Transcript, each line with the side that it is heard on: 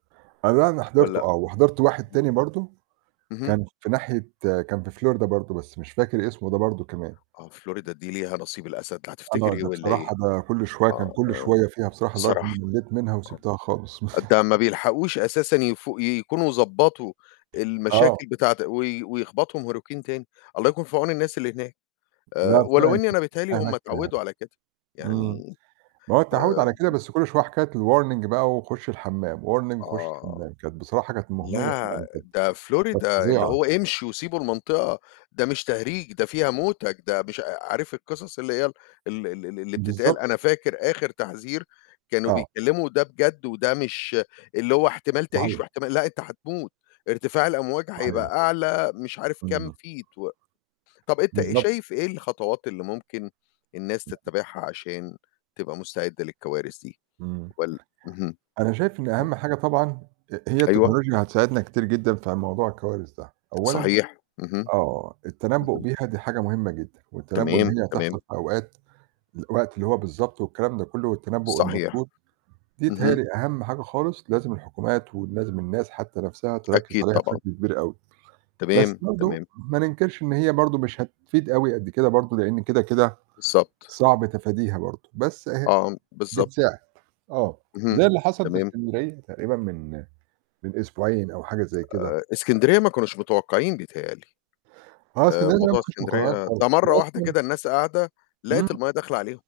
right: أنا ده أنا حضرته
left: والّا
right: آه، وحضرت واحد
left: اهم.
right: تاني برضه
left: اهم.
right: كان في ناحية كان في Florida برضه بس مش فاكر اسمه ده برضه كمان.
left: آه، Florida دي ليها نصيب الأسد هتفتكر
right: آه،
left: إيه
right: ده
left: والّا إيه؟
right: بصراحة ده كل شوية كان
left: آه،
right: كل
left: آه، ن
right: شوية فيها بصراحة لدرجة
left: بصراحة
right: إنّي ملّيت منها وسبتها خالص.
left: ده ما بيلحقوش أساسًا يفو يكونوا ضبّطوا
right: آه.
left: المشاكل بتاعة وي ويخبطهم hurricane تاني، الله يكون في عون الناس اللي هناك، آآ
right: لأ،
left: ولو
right: فعلًا
left: إنّي
right: كانت
left: أنا بتهيأ لي
right: [unintelligible]
left: هم
right: هناك
left: اتعوّدوا على كده.
right: إمم.
left: يعني
right: ما هو التعوّد على كده
left: آمم
right: بس كل شوية كانت الwarning بقى وخُش الحمّام، warning وخُش
left: آه.
right: الحمام، كانت بصراحة كانت مُهمِلة
left: لأ،
right: يعني كانت
left: ده
right: كانت
left: Florida اللي
right: فظيعة.
left: هو امشوا وسيبوا المنطقة ده مش تهريج، ده فيها موتك، ده مش أ أ عارف القصص اللي هي ال ال ال ال اللي بتتقال،
right: بالضبط.
left: أنا فاكر آخِر تحذير كانوا
right: آه.
left: بيكلموا وده بجد وده مش اللي هو احتمال تعيش
right: صحيح.
left: واحتمال لأ، أنت هتموت، ارتفاع الأمواج
right: صحيح.
left: هيبقى أعلى مش عارف كام
right: إمم.
left: feet و طَب أنت آآ
right: بالضبط.
left: شايف إيه الخطوات اللي ممكن الناس تتبعها عشان تبقى مستعدة للكوارث دي؟
right: إمم.
left: وال اهم،
right: أنا شايف إن أهم حاجة طبعًا أ أ هي
left: أيوه.
right: التكنولوجيا هتساعدنا كتير جدًا في موضوع الكوارث ده، أولًا
left: صحيح، اهم.
right: آه، التنبّؤ
left: اهم.
right: بيها دي حاجة مُهمّة جدًا والتنبّؤ إن
left: تمام،
right: هي هتحصل
left: تمام.
right: في أوقات، الوقت اللي هو بالضبط والكلام ده كلّه والتنبّؤ
left: صحيح.
right: المضبوط، دي بتهيأ
left: اهم.
right: لي أهم حاجة خالص لازم الحكومات ولازم الناس حتى نَفْسها تركّز
left: أكيد
right: عليها
left: طبعًا.
right: بشكل كبير أوي، بس
left: تمام،
right: برضه
left: تمام.
right: ما ننكرش إن هي برضه مش هتفيد أوي قد كده برضه، لإن كده، كده
left: بالضبط.
right: صعب تفاديها برضه بس، أهي
left: آه، أم بالضبط.
right: بتساعد آه. زي
left: اهم،
right: اللي حصل في
left: تمام.
right: إسكندرية تقريبًا من من أسبوعين أو حاجة زي كده.
left: آآ إسكندرية ما كانوش متوقعين بتهيأ لي،
right: آه،
left: آآ
right: إسكندرية دي لأ،
left: موضوع
right: ما فيش مُقارنات
left: إسكندرية ده
right: خالص
left: مرّة واحدة
right: وأصلًا
left: كده الناس قاعدة لقت
right: إمم.
left: المَيّة داخلة عليهم.